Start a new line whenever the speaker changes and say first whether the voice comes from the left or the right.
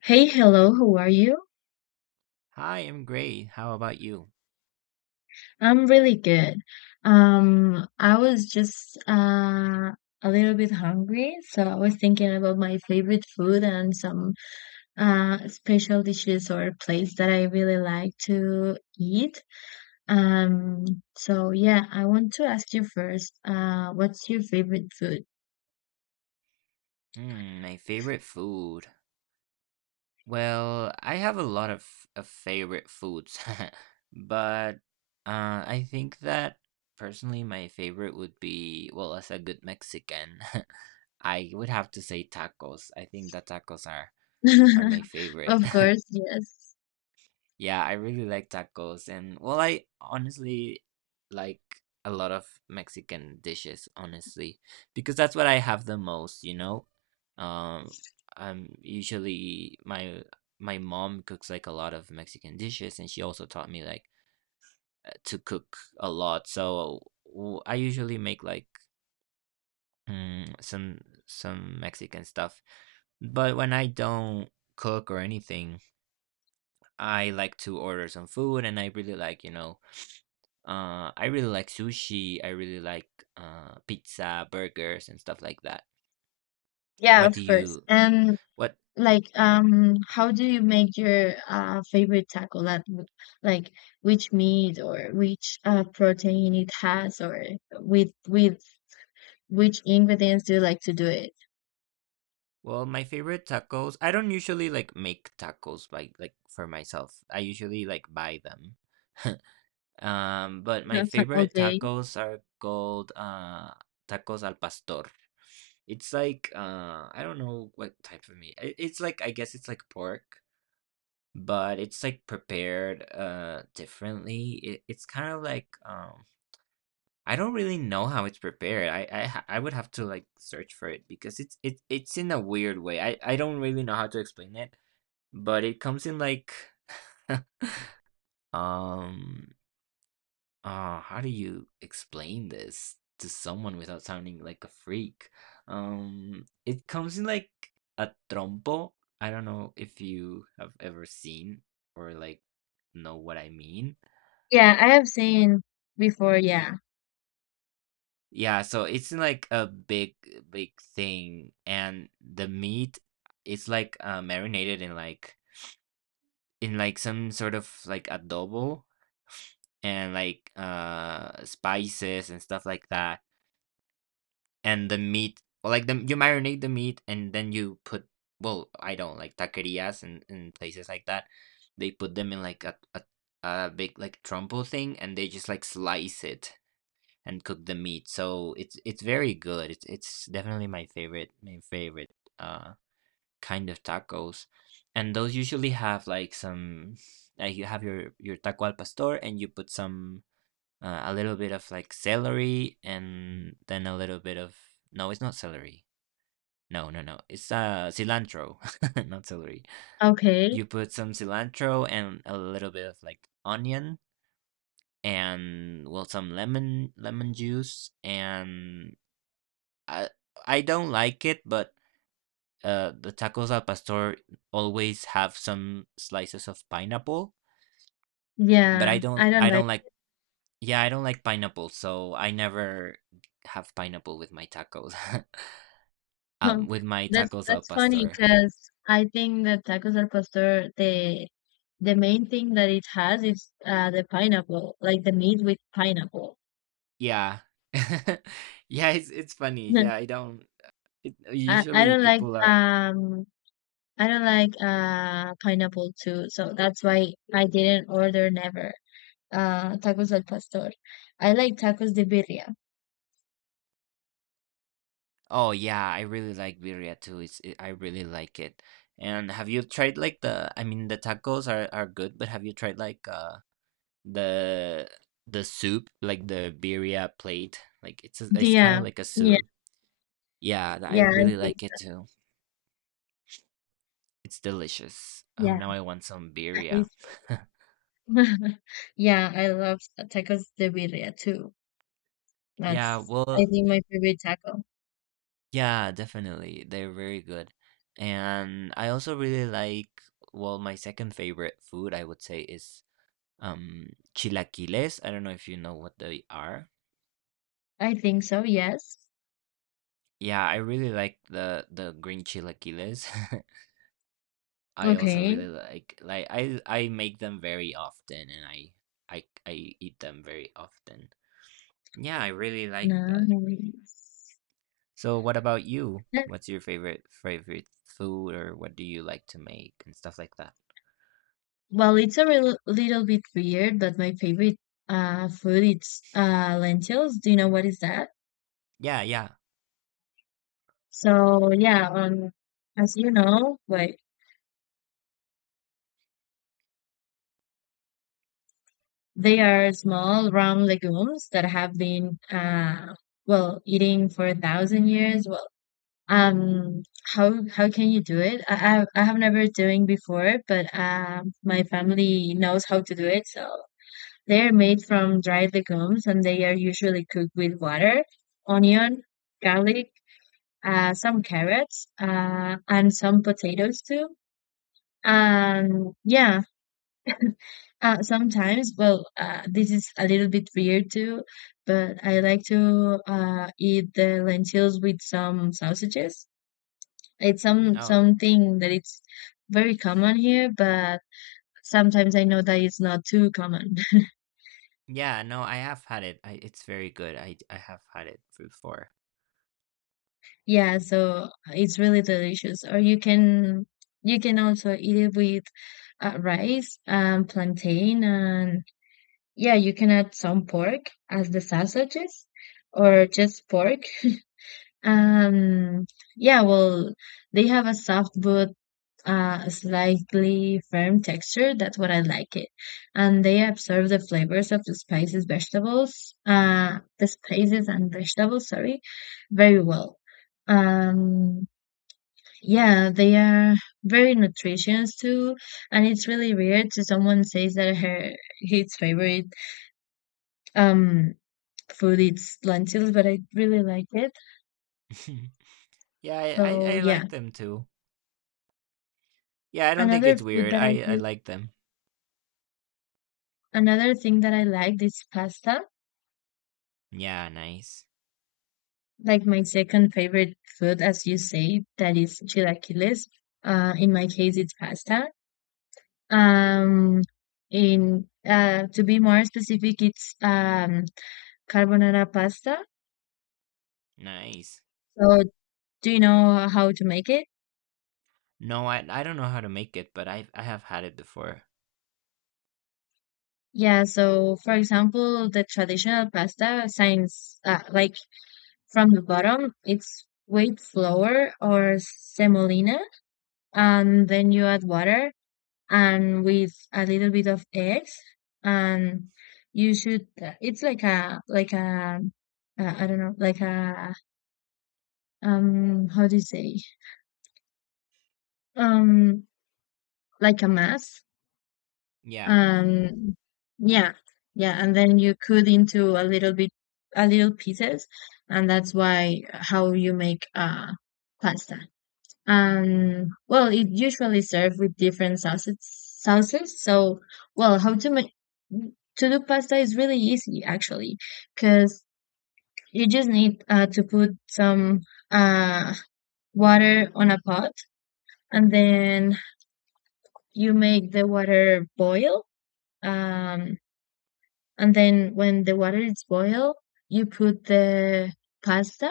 left: Hey, hello, how are you?
right: Hi, I'm great. How about you?
left: I'm really good. I was just a little bit hungry, so I was thinking about my favorite food and some special dishes or place that I really like to eat. Um, so yeah, I want to ask you first, what's your favorite food?
right: Hmm, my favorite food. Well, I have a lot of favorite foods, but uh, I think that personally my favorite would be, well, as a good Mexican, I would have to say tacos. I think that tacos are my favorite.
left: Of course, yes.
right: Yeah, I really like tacos and well, I honestly like a lot of Mexican dishes, honestly, because that's what I have the most, Um, I'm usually my mom cooks like a lot of Mexican dishes and she also taught me like to cook a lot. So I usually make like mm, some some Mexican stuff. But when I don't cook or anything, I like to order some food and I really like, I really like sushi. I really like pizza, burgers, and stuff like that.
left: Yeah,
right: What
left: of
right: do
left: course.
right: you?
left: And
right: What?
left: like how do you make your favorite taco like like which meat or which protein it has or with which ingredients do you like to do it?
right: Well, my favorite tacos. I don't usually like make tacos by like for myself. I usually like buy them. But my favorite
left: Okay.
right: tacos are called tacos al pastor. It's like I don't know what type of meat. It's like I guess it's like pork, but it's like prepared differently. It's kind of like I don't really know how it's prepared. I would have to like search for it because it's in a weird way. I don't really know how to explain it, but it comes in like um how do you explain this to someone without sounding like a freak? It comes in like a trompo. I don't know if you have ever seen or like know what I mean.
left: Yeah, I have seen before, yeah.
right: Yeah, so it's like a big, big thing, and the meat it's like marinated in like some sort of like adobo and like spices and stuff like that. And the meat, well, like the you marinate the meat and then you put well, I don't like taquerias and places like that. They put them in like a a big like trompo thing, and they just like slice it and cook the meat. So it's very good. It's definitely my favorite uh kind of tacos. And those usually have like some like you have your taco al pastor and you put some a little bit of like celery and then a little bit of no, it's not celery. No, no, no. It's cilantro, not celery.
left: Okay.
right: You put some cilantro and a little bit of like onion and well some lemon juice and I I don't like it, but the tacos al pastor always have some slices of pineapple. But
left: Yeah, I don't
right: I
left: like.
right: don't like yeah I don't like pineapple, so I never have pineapple with my tacos. With my
left: That's
right: tacos al
left: funny
right: pastor.
left: because I think that tacos al pastor, the main thing that it has is the pineapple, like the meat with pineapple.
right: Yeah, yeah, it's funny. Yeah, I don't.
left: I
right: Usually
left: don't like
right: people are.
left: I don't like pineapple too, so that's why I didn't order never tacos al pastor. I like tacos de birria.
right: Oh yeah, I really like birria too. I really like it. And have you tried like the? I mean, the tacos are good, but have you tried like uh? the the soup, like the birria plate. Like it's kind of
left: Yeah,
right: like a
left: yeah,
right: soup. Yeah, I
left: yeah. I
right: really
left: think
right: like it too. It's delicious. Oh,
left: yeah,
right: now I want some
left: that
right: birria.
left: is true. Yeah, I love tacos de birria too.
right: Yeah,
left: That's I
right: well,
left: think my favorite taco.
right: yeah, definitely. They're very good. And I also really like, well, my second favorite food, I would say, is chilaquiles. I don't know if you know what they are.
left: I think so. Yes.
right: Yeah, I really like the green chilaquiles. I also
left: Okay.
right: really like I make them very often and I eat them very often. Yeah, I really like that.
left: Nice.
right: So what about you? What's your favorite food or what do you like to make and stuff like that?
left: Well, it's a little bit weird, but my favorite food is lentils. Do you know what is that?
right: Yeah, yeah.
left: So yeah, as you know, like they are small round legumes that have been well eating for a thousand years. Well, um, how can you do it? I have never doing before, but my family knows how to do it, so they are made from dried legumes and they are usually cooked with water, onion, garlic, some carrots, and some potatoes too. And yeah, sometimes, well, this is a little bit weird too, but I like to eat the lentils with some sausages. It's some
right: Oh,
left: something that it's very common here, but sometimes I know that it's not too common.
right: yeah, no, I have had it. I it's very good. I have had it before.
left: Yeah, so it's really delicious. Or you can also eat it with rice and plantain and yeah, you can add some pork as the sausages or just pork. Um yeah, well, they have a soft but slightly firm texture. That's what I like it. And they absorb the flavors of the spices, vegetables, the spices and vegetables, sorry, very well. Um yeah, they are very nutritious too, and it's really weird to someone says that her his favorite um food is lentils, but I really like it.
right: yeah,
left: So
right: I
left: yeah,
right: like them too. Yeah, I don't think
left: another
right: it's
left: food
right: weird.
left: that I
right: I
left: re-
right: like them.
left: another thing that I like is pasta.
right: Yeah, nice.
left: Like my second favorite food, as you say, that is chilaquiles. In my case, it's pasta. Um, in to be more specific, it's carbonara pasta.
right: Nice.
left: So do you know how to make it?
right: No, I don't know how to make it, but I have had it before.
left: Yeah, so for example, the traditional pasta signs like from the bottom, it's wheat flour or semolina, and then you add water and with a little bit of eggs, and you should. It's like a I don't know, like a how do you say um like a mass
right: Yeah,
left: and yeah yeah and then you cut into a little bit a little pieces, and that's why how you make pasta. And well it usually served with different sauces. So well, how to make to do pasta is really easy actually, because you just need to put some uh water on a pot and then you make the water boil. um And then when the water is boiled, you put the pasta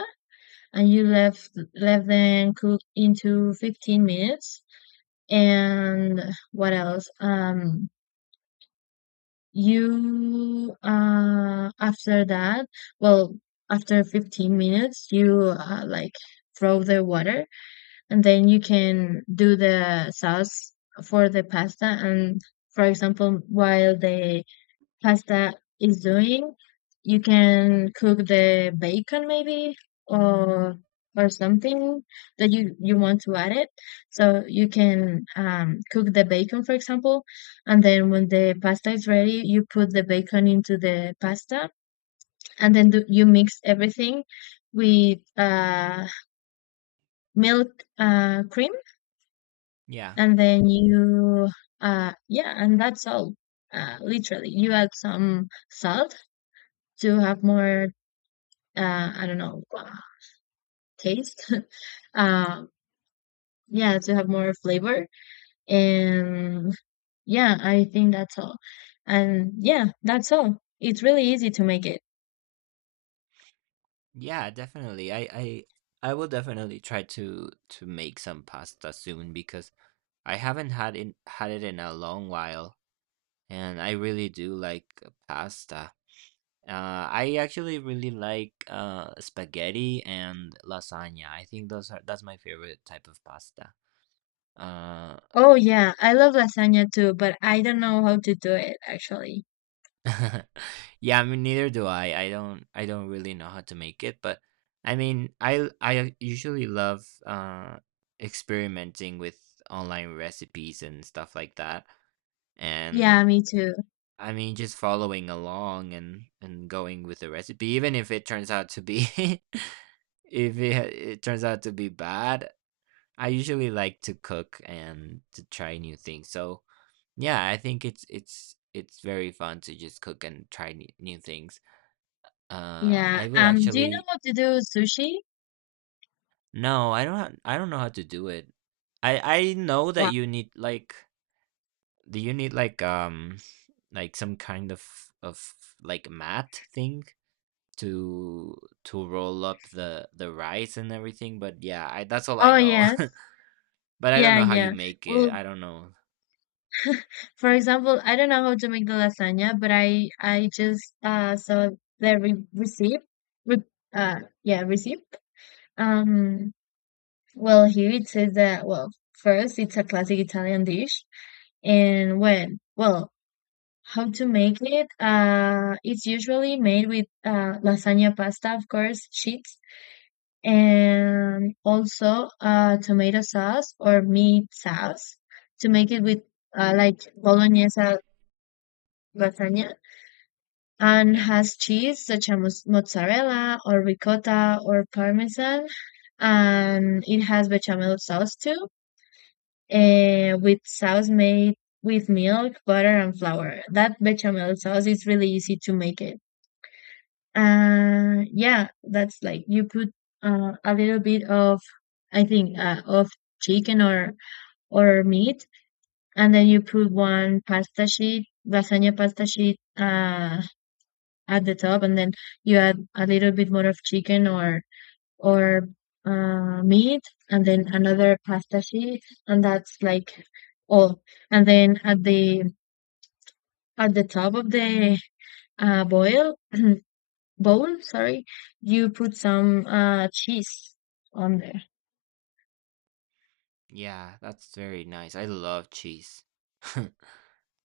left: and you left let them cook into 15 minutes. And what else? You after that, well, after 15 minutes, you like throw the water, and then you can do the sauce for the pasta. And for example, while the pasta is doing, you can cook the bacon maybe or something that you want to add it. So you can cook the bacon, for example, and then when the pasta is ready, you put the bacon into the pasta, and then do, you mix everything with milk, cream,
right: yeah,
left: and then you yeah, and that's all. Literally, you add some salt to have more I don't know, taste. uh, yeah, to have more flavor. And yeah, I think that's all. And yeah, that's all. It's really easy to make it.
right: yeah, definitely. I will definitely try to make some pasta soon because I haven't had it in a long while, and I really do like pasta. I actually really like spaghetti and lasagna. I think those are that's my favorite type of pasta. Uh,
left: Oh yeah, I love lasagna too, but I don't know how to do it actually.
right: yeah, I mean neither do I. I don't really know how to make it, but I mean I usually love experimenting with online recipes and stuff like that.
left: Yeah,
right: And
left: me too.
right: I mean just following along and going with the recipe even if it turns out to be if it turns out to be bad. I usually like to cook and to try new things. So, yeah, I think it's very fun to just cook and try new things
left: Yeah.
right: I will
left: Do you know
right: actually
left: how to do sushi?
right: no, I don't know how to do it. I know that
left: Wow.
right: you need like do you need like some kind of of like mat thing to to roll up the rice and everything, but yeah, I that's all I
left: Oh
right: know.
left: yes.
right: but I don't
left: Yeah,
right: know how you
left: yeah.
right: make
left: Well,
right: it. I don't know.
left: for example, I don't know how to make the lasagna, but I just saw the receipt. Re- yeah, receipt. Um well here it says that well first it's a classic Italian dish, and when well how to make it it's usually made with lasagna pasta of course sheets, and also tomato sauce or meat sauce, to make it with like bolognese lasagna, and
right: Yeah.
left: has cheese such as mozzarella or ricotta or parmesan, and it has bechamel sauce too, eh, with sauce made with milk butter and flour. That bechamel sauce is really easy to make it. Uh yeah, that's like you put a little bit of I think of chicken or meat, and then you put one pasta sheet lasagna pasta sheet at the top, and then you add a little bit more of chicken or or meat, and then another pasta sheet, and that's like all. And then at the top of the boil bowl, sorry, you put some cheese on there.
right: Yeah, that's very nice. I love cheese.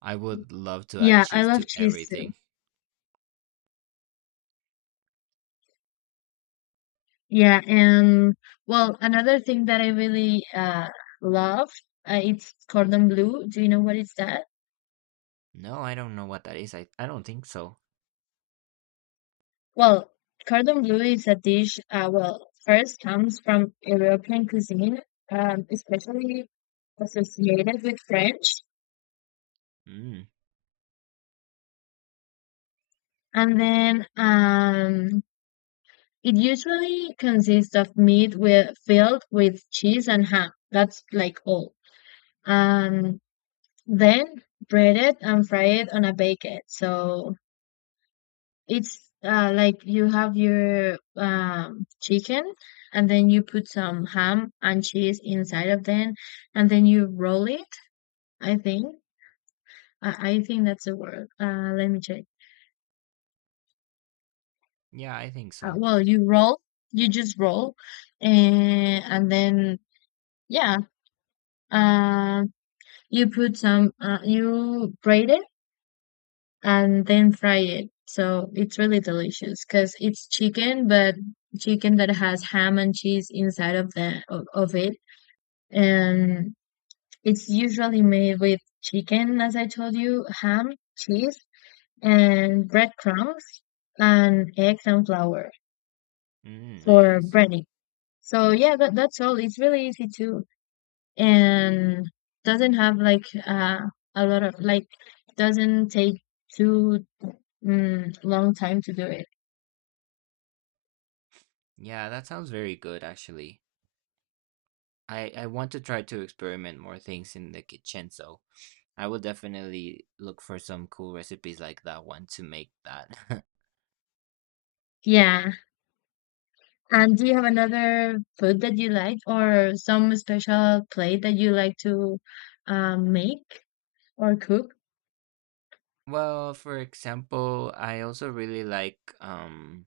right: I would love to add
left: Yeah, I
right: cheese
left: love
right: to
left: cheese too.
right: everything.
left: Yeah, and well, another thing that I really love, it's cordon bleu. Do you know what is that?
right: No, I don't know what that is. I don't think so.
left: Well, cordon bleu is a dish, well, first comes from European cuisine, especially associated with French.
right: Mm.
left: And then it usually consists of meat with, filled with cheese and ham. That's like all. Um, then breaded and fried on a baguette. So it's like you have your chicken, and then you put some ham and cheese inside of them, and then you roll it, I think. I think that's the word. Let me check.
right: Yeah, I think so.
left: Well, you roll, you just roll, and then, yeah, uh, you put some, you braid it and then fry it. So it's really delicious because it's chicken, but chicken that has ham and cheese inside of of it. And it's usually made with chicken, as I told you, ham, cheese, and breadcrumbs, and eggs and flour
right: Mm,
left: for
right: nice.
left: breading. So yeah, that, that's all. It's really easy too, and doesn't have like a lot of like doesn't take too long time to do it.
right: Yeah, that sounds very good actually. I want to try to experiment more things in the kitchen, so I will definitely look for some cool recipes like that one to make that.
left: Yeah. And do you have another food that you like, or some special plate that you like to make or cook?
right: Well, for example, I also really like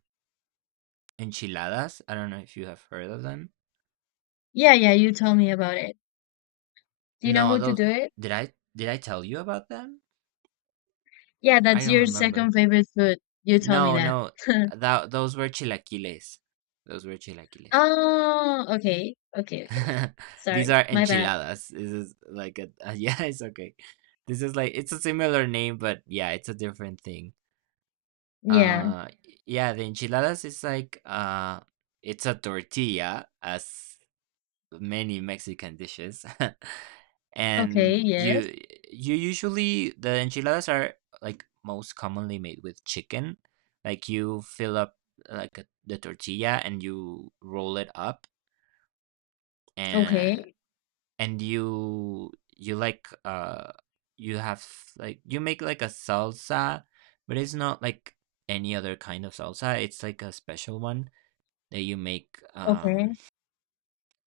right: enchiladas. I don't know if you have heard of them.
left: Yeah, yeah, you told me about it. Do you know how
right: No,
left: to
right: those
left: do it?
right: did I tell you about them?
left: Yeah,
right: I
left: that's
right: don't
left: your second
right: remember.
left: favorite food. You told me
right: No,
left: that.
right: no, that those were chilaquiles. Those were chilaquiles.
left: Oh, okay. Okay, okay.
right: These
left: Sorry.
right: are
left: My bad.
right: enchiladas. This is like a yeah, it's okay. This is like it's a similar name, but yeah, it's a different thing.
left: Yeah.
right: Uh, yeah, the enchiladas is like it's a tortilla, as many Mexican dishes,
left: Okay,
right: and
left: yes.
right: you usually the enchiladas are like most commonly made with chicken. Like you fill up like the tortilla and you roll it up and.
left: Okay.
right: You like you have like you make like a salsa but it's not like any other kind of salsa it's like a special one that you make
left: Okay.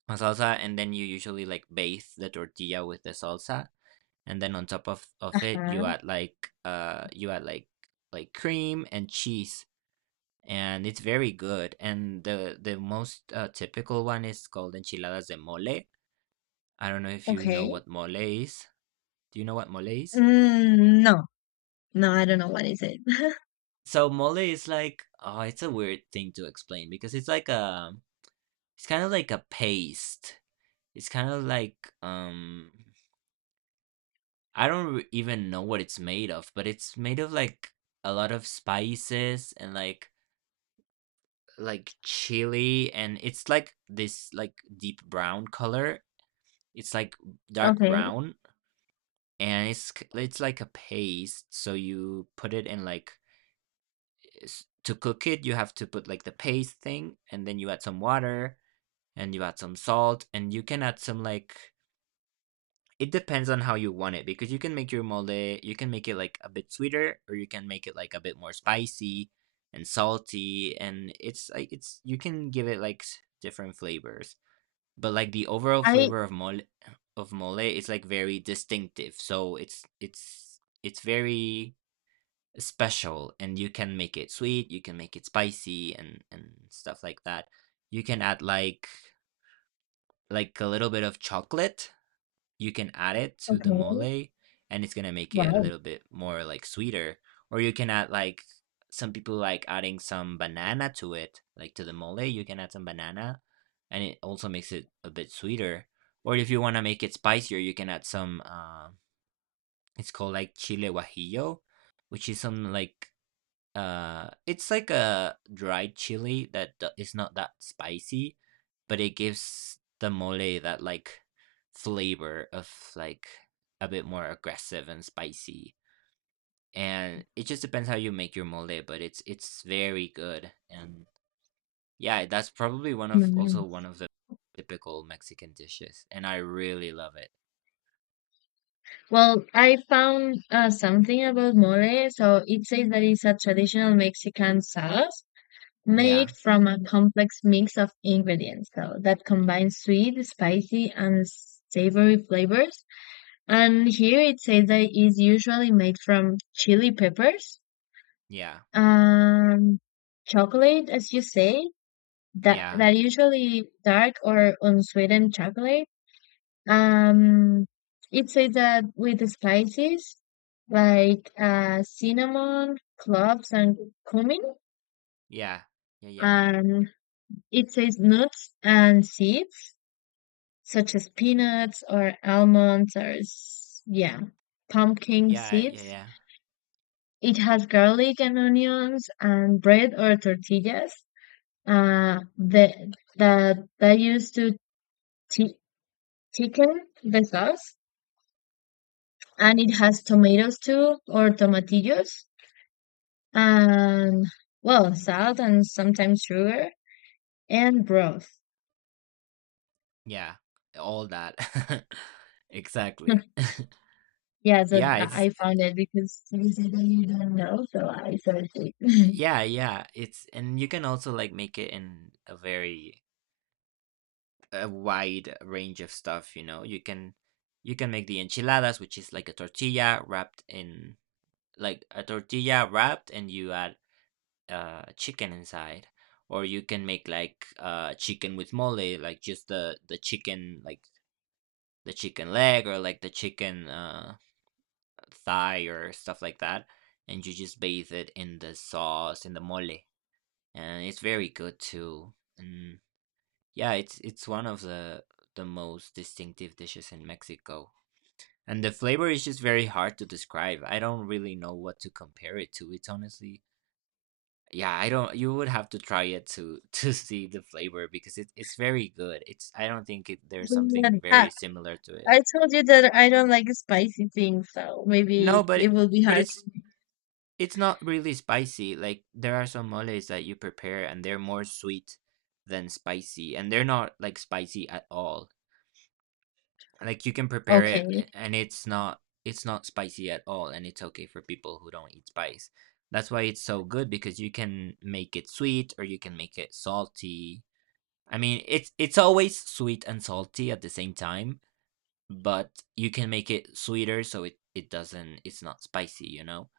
right: a salsa and then you usually like bathe the tortilla with the salsa and then on top of it
left: Uh-huh.
right: you add like cream and cheese and it's very good and the most typical one is called enchiladas de mole. I don't know if you know
left: Okay.
right: what mole is. Do you know what mole is?
left: Mm, no. No, I don't know what is it.
right: So mole is like oh, it's a weird thing to explain because it's kind of like a paste. It's kind of like I don't even know what it's made of, but it's made of like a lot of spices and like chili and it's like this like deep brown color. It's like dark
left: Okay.
right: brown and it's like a paste so you put it in like is to cook it, you have to put like the paste thing, and then you add some water, and you add some salt, and you can add some like it depends on how you want it because you can make your mole, you can make it like a bit sweeter, or you can make it like a bit more spicy and salty, and it's like it's you can give it like different flavors, but like the overall
left: I
right: flavor of mole is like very distinctive, so it's very special and you can make it sweet you can make it spicy and stuff like that you can add like a little bit of chocolate you can add it to the
left: okay.
right: mole and it's gonna make it a
left: Wow.
right: little bit more like sweeter or you can add like some people like adding some banana to it like to the mole you can add some banana and it also makes it a bit sweeter or if you want to make it spicier you can add some it's called like chile guajillo which is some like it's like a dried chili that d is not that spicy, but it gives the mole that, like, flavor of, like, a bit more aggressive and spicy, and it just depends how you make your mole, but it's very good, and, yeah, that's probably one of also
left: Mm.
right: one of the typical Mexican dishes, and I really love it.
left: Well, I found something about mole. So it says that it's a traditional Mexican sauce
right: Yeah.
left: made from a complex mix of ingredients so that
right: Y
left: combines sweet, spicy, and savory flavors. And here it says that it's usually made from chili peppers,
right: yeah.
left: um, chocolate, as you say, that
right: Yeah.
left: usually dark or unsweetened chocolate. Um, it says that with the spices like cinnamon, cloves, and cumin.
right: Yeah. Yeah, yeah.
left: And it says nuts and seeds, such as peanuts or almonds or, yeah, pumpkin
right: Yeah, yeah,
left: seeds.
right: yeah.
left: It has garlic and onions and bread or tortillas that, that used to thi- thicken the sauce. And it has tomatoes too, or tomatillos, and well, salt and sometimes sugar and broth.
right: Yeah, all that. Exactly.
left: Yeah, so
right: Yeah,
left: I
right: it's
left: I found it because you said that you don't know, so I searched it.
right: yeah, yeah, it's and you can also, like, make it in a very a wide range of stuff, you know? You can make the enchiladas, which is like a tortilla wrapped in like, a tortilla wrapped and you add, chicken inside, or you can make, like, chicken with mole, like, just the chicken like, the chicken leg or, like, the chicken, thigh or stuff like that, and you just bathe it in the sauce in the mole, and it's very good too. And yeah, it's one of the most distinctive dishes in Mexico. And the flavor is just very hard to describe. I don't really know what to compare it to. It's honestly, yeah, I don't. You would have to try it to to see the flavor because it's very good. It's I don't think there's something
left: And
right: very similar to it.
left: I told you that I don't like spicy things, so
right: No,
left: maybe
right: but
left: it
right: it,
left: will be
right: but
left: hard.
right: it's it's not really spicy. Like there are some moles that you prepare and they're more sweet than spicy and they're not like spicy at all. Like you can prepare
left: Okay,
right: it and it's not spicy at all and it's okay for people who don't eat spice. That's why it's so good because you can make it sweet or you can make it salty. I mean, it's always sweet and salty at the same time, but you can make it sweeter so it's not spicy, you know?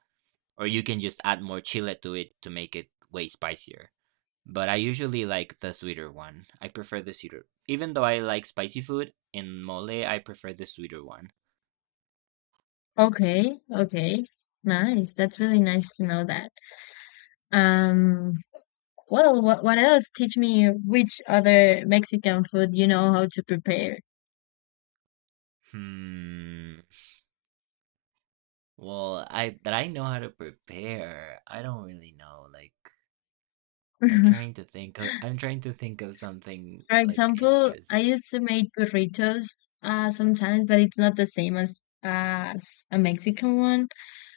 right: Or you can just add more chile to it to make it way spicier. But I usually like the sweeter one. I prefer the sweeter. Even though I like spicy food, in mole I prefer the sweeter one.
left: okay, okay. Nice. That's really nice to know that. Um, well, what else? Teach me which other Mexican food you know how to prepare.
right: Hmm. Well, I know how to prepare. I don't really know. Like I'm trying to think of something
left: For
right: like
left: example, I
right: interesting.
left: used to make burritos sometimes, but it's not the same as a Mexican one.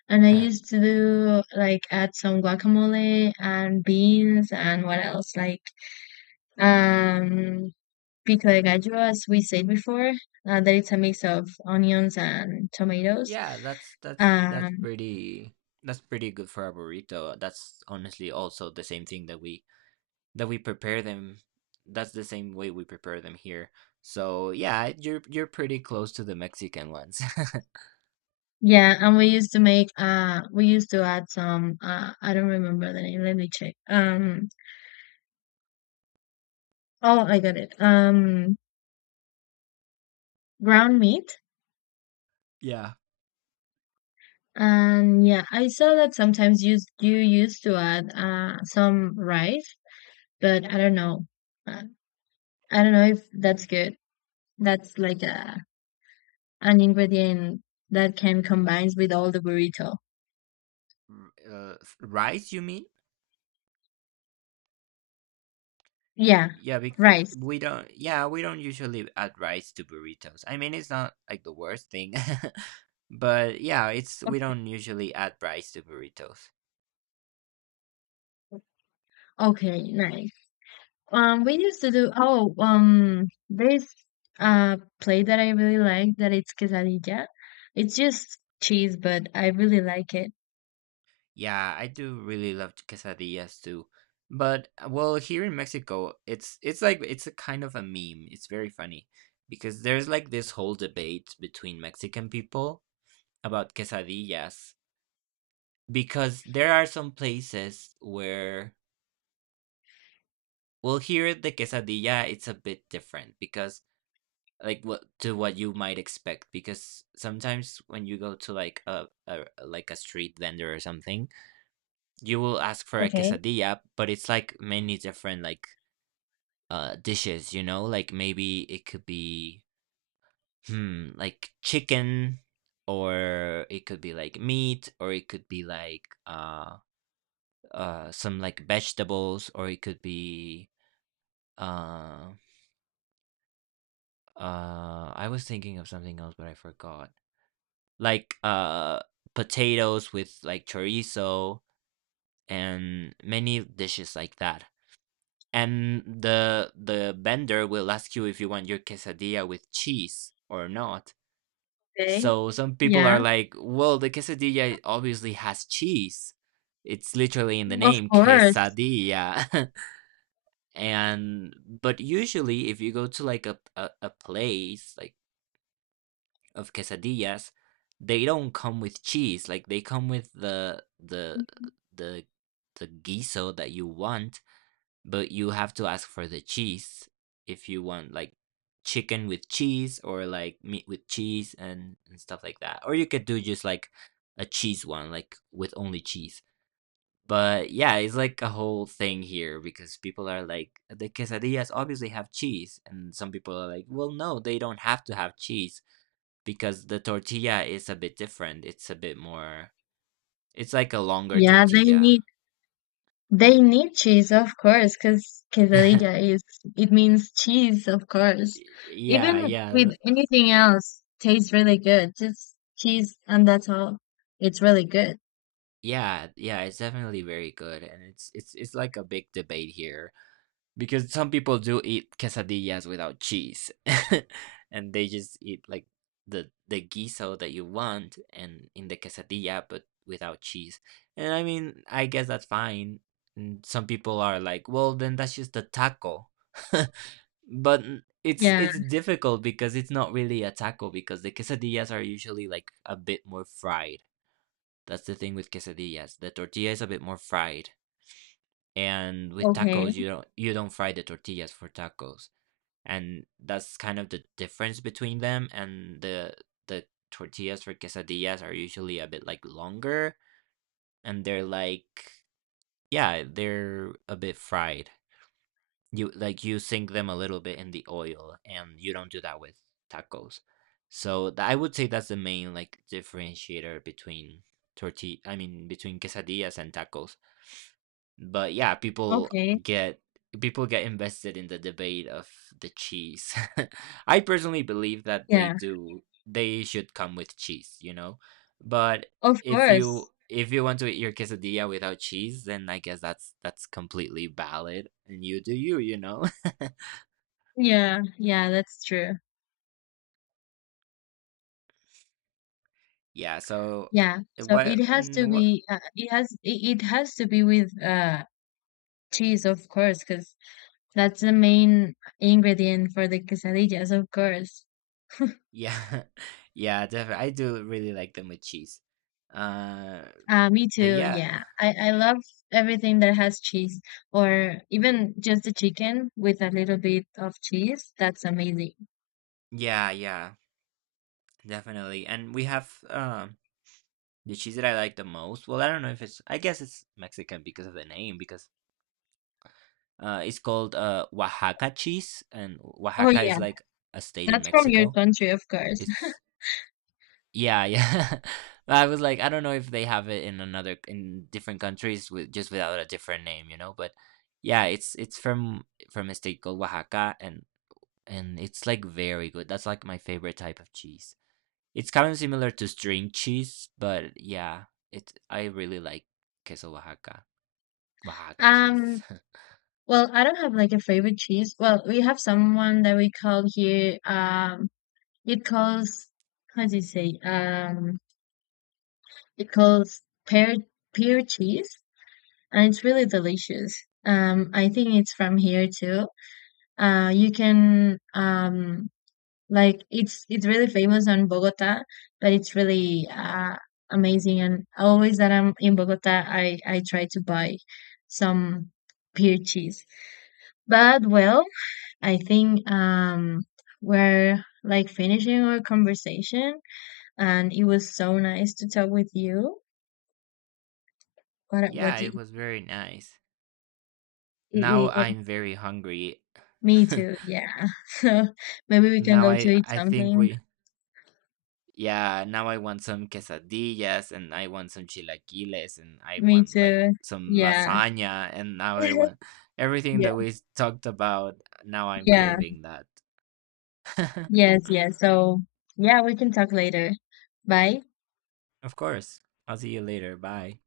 left: And I used to like add some guacamole and beans and what else like um pico de gallo as we said before. That it's a mix of onions and tomatoes.
right: Yeah,
left: Um
right: that's pretty good for a burrito. That's honestly also the same thing that we That we prepare them that's the same way we prepare them here. So, yeah, you're pretty close to the Mexican ones.
left: yeah, and we used to add some I don't remember the name, let me check. Um, oh I got it. Um, ground meat.
right: Yeah.
left: And yeah, I saw that sometimes you used to add some rice, but I don't know. Uh, I don't know if that's good. That's like a an ingredient that can combines with all the burrito.
right: uh, rice, you mean?
left: Yeah,
right: Yeah, bec-
left: rice.
right: we don't. Yeah, we don't usually add rice to burritos. I mean, it's not like the worst thing, but yeah, it's we don't usually add rice to burritos.
left: Okay, nice. We used to do oh this plate that I really like that it's quesadilla. It's just cheese, but I really like it.
right: Yeah, I do really love quesadillas too. But well, here in Mexico, it's like it's a kind of a meme. It's very funny because there's like this whole debate between Mexican people about quesadillas because there are some places where well, here the quesadilla it's a bit different because like what you might expect because sometimes when you go to like a like a street vendor or something you will ask for a
left: Okay.
right: quesadilla, but it's like many different like dishes, you know? Like maybe it could be hmm like chicken or it could be like meat or it could be like some like vegetables or it could be uh I was thinking of something else but I forgot. Like potatoes with like chorizo and many dishes like that. And the vendor will ask you if you want your quesadilla with cheese or not.
left: Okay.
right: So some people are
left: Yeah,
right: like, "Well, the quesadilla obviously has cheese. It's literally in the
left: of
right: name,
left: course.
right: quesadilla." and But usually if you go to like a place like of quesadillas, they don't come with cheese. Like they come with the the guiso that you want but you have to ask for the cheese if you want like chicken with cheese or like meat with cheese and stuff like that. Or you could do just like a cheese one, like with only cheese. But yeah, it's like a whole thing here because people are like, the quesadillas obviously have cheese. And some people are like, well, no, they don't have to have cheese because the tortilla is a bit different. It's like a longer
left: Yeah, they
right: tortilla.
left: need. They need cheese, of course, because quesadilla is, it means cheese, of course.
right: Yeah,
left: Even
right: yeah,
left: with anything else, tastes really good. Just cheese and that's all. It's really good.
right: yeah, yeah, it's definitely very good, and it's like a big debate here because some people do eat quesadillas without cheese, and they just eat like the guiso that you want and in the quesadilla but without cheese. And I mean, I guess that's fine. And some people are like, well, then that's just a taco,
left: Yeah.
right: it's difficult because it's not really a taco because the quesadillas are usually like a bit more fried. That's the thing with quesadillas. The tortilla is a bit more fried, and with tacos,
left: Okay.
right: you don't fry the tortillas for tacos, and that's kind of the difference between them. And the tortillas for quesadillas are usually a bit like longer, and they're like yeah, they're a bit fried. You sink them a little bit in the oil, and you don't do that with tacos. I would say that's the main like differentiator between torti I mean between quesadillas and tacos. But yeah,
left: Okay.
right: get people get invested in the debate of the cheese. I personally believe that
left: Yeah.
right: they should come with cheese, you know. But
left: Of
right: if you
left: course.
right: want to eat your quesadilla without cheese, then I guess that's completely valid, and you do you, you know.
left: Yeah. Yeah, that's true.
right: Yeah. So
left: Yeah. So
right: what
left: it has to
right: and what?
left: be, it has, it has to be with, cheese, of course, because that's the main ingredient for the quesadillas, of course.
right: Yeah, yeah. Definitely, I do really like them with cheese. Uh,
left: Me
right: but
left: too.
right: yeah,
left: Yeah. I love everything that has cheese or even just the chicken with a little bit of cheese. That's amazing.
right: yeah, definitely. And we have the cheese that I like the most. Well, I don't know if it's. I guess it's Mexican because of the name. Because it's called Oaxaca cheese, and
left: Oh
right: Oaxaca is
left: yeah.
right: like a state in
left: That's from your
right: Mexico.
left: country, of course.
right: It's Yeah, yeah. I was like, I don't know if they have it in another in different countries with just without a different name, you know. But yeah, it's from a state called Oaxaca, and it's like very good. That's like my favorite type of cheese. It's kind of similar to string cheese, but yeah, it's I really like queso Oaxaca, Oaxaca cheese.
left: Um, well, I don't have like a favorite cheese. Well, we have someone that we call here, it calls, how do you say? It calls pear, pear cheese, and it's really delicious. I think it's from here too. You can, like it's really famous on Bogota, but it's really amazing. And always that I'm in Bogota, I try to buy some peer cheese. But well, I think we're like finishing our conversation, and it was so nice to talk with you. What
right: Yeah,
left: do
right: it
left: you,
right: was very nice.
left: i-
right: Now
left: i- i-
right: I'm very hungry.
left: me too? Yeah. So maybe we can
right: Now
left: go to
right: I
left: eat
right: I think
left: something.
right: we Yeah, now I want some quesadillas and I want some chilaquiles and I
left: Me
right: want like
left: too.
right: some
left: Yeah.
right: lasagna and now I want everything
left: Yeah.
right: that we talked about. Now I'm
left: Yeah.
right: craving that.
left: Yes, yes. So, yeah, we can talk later. Bye.
right: Of course. I'll see you later. Bye.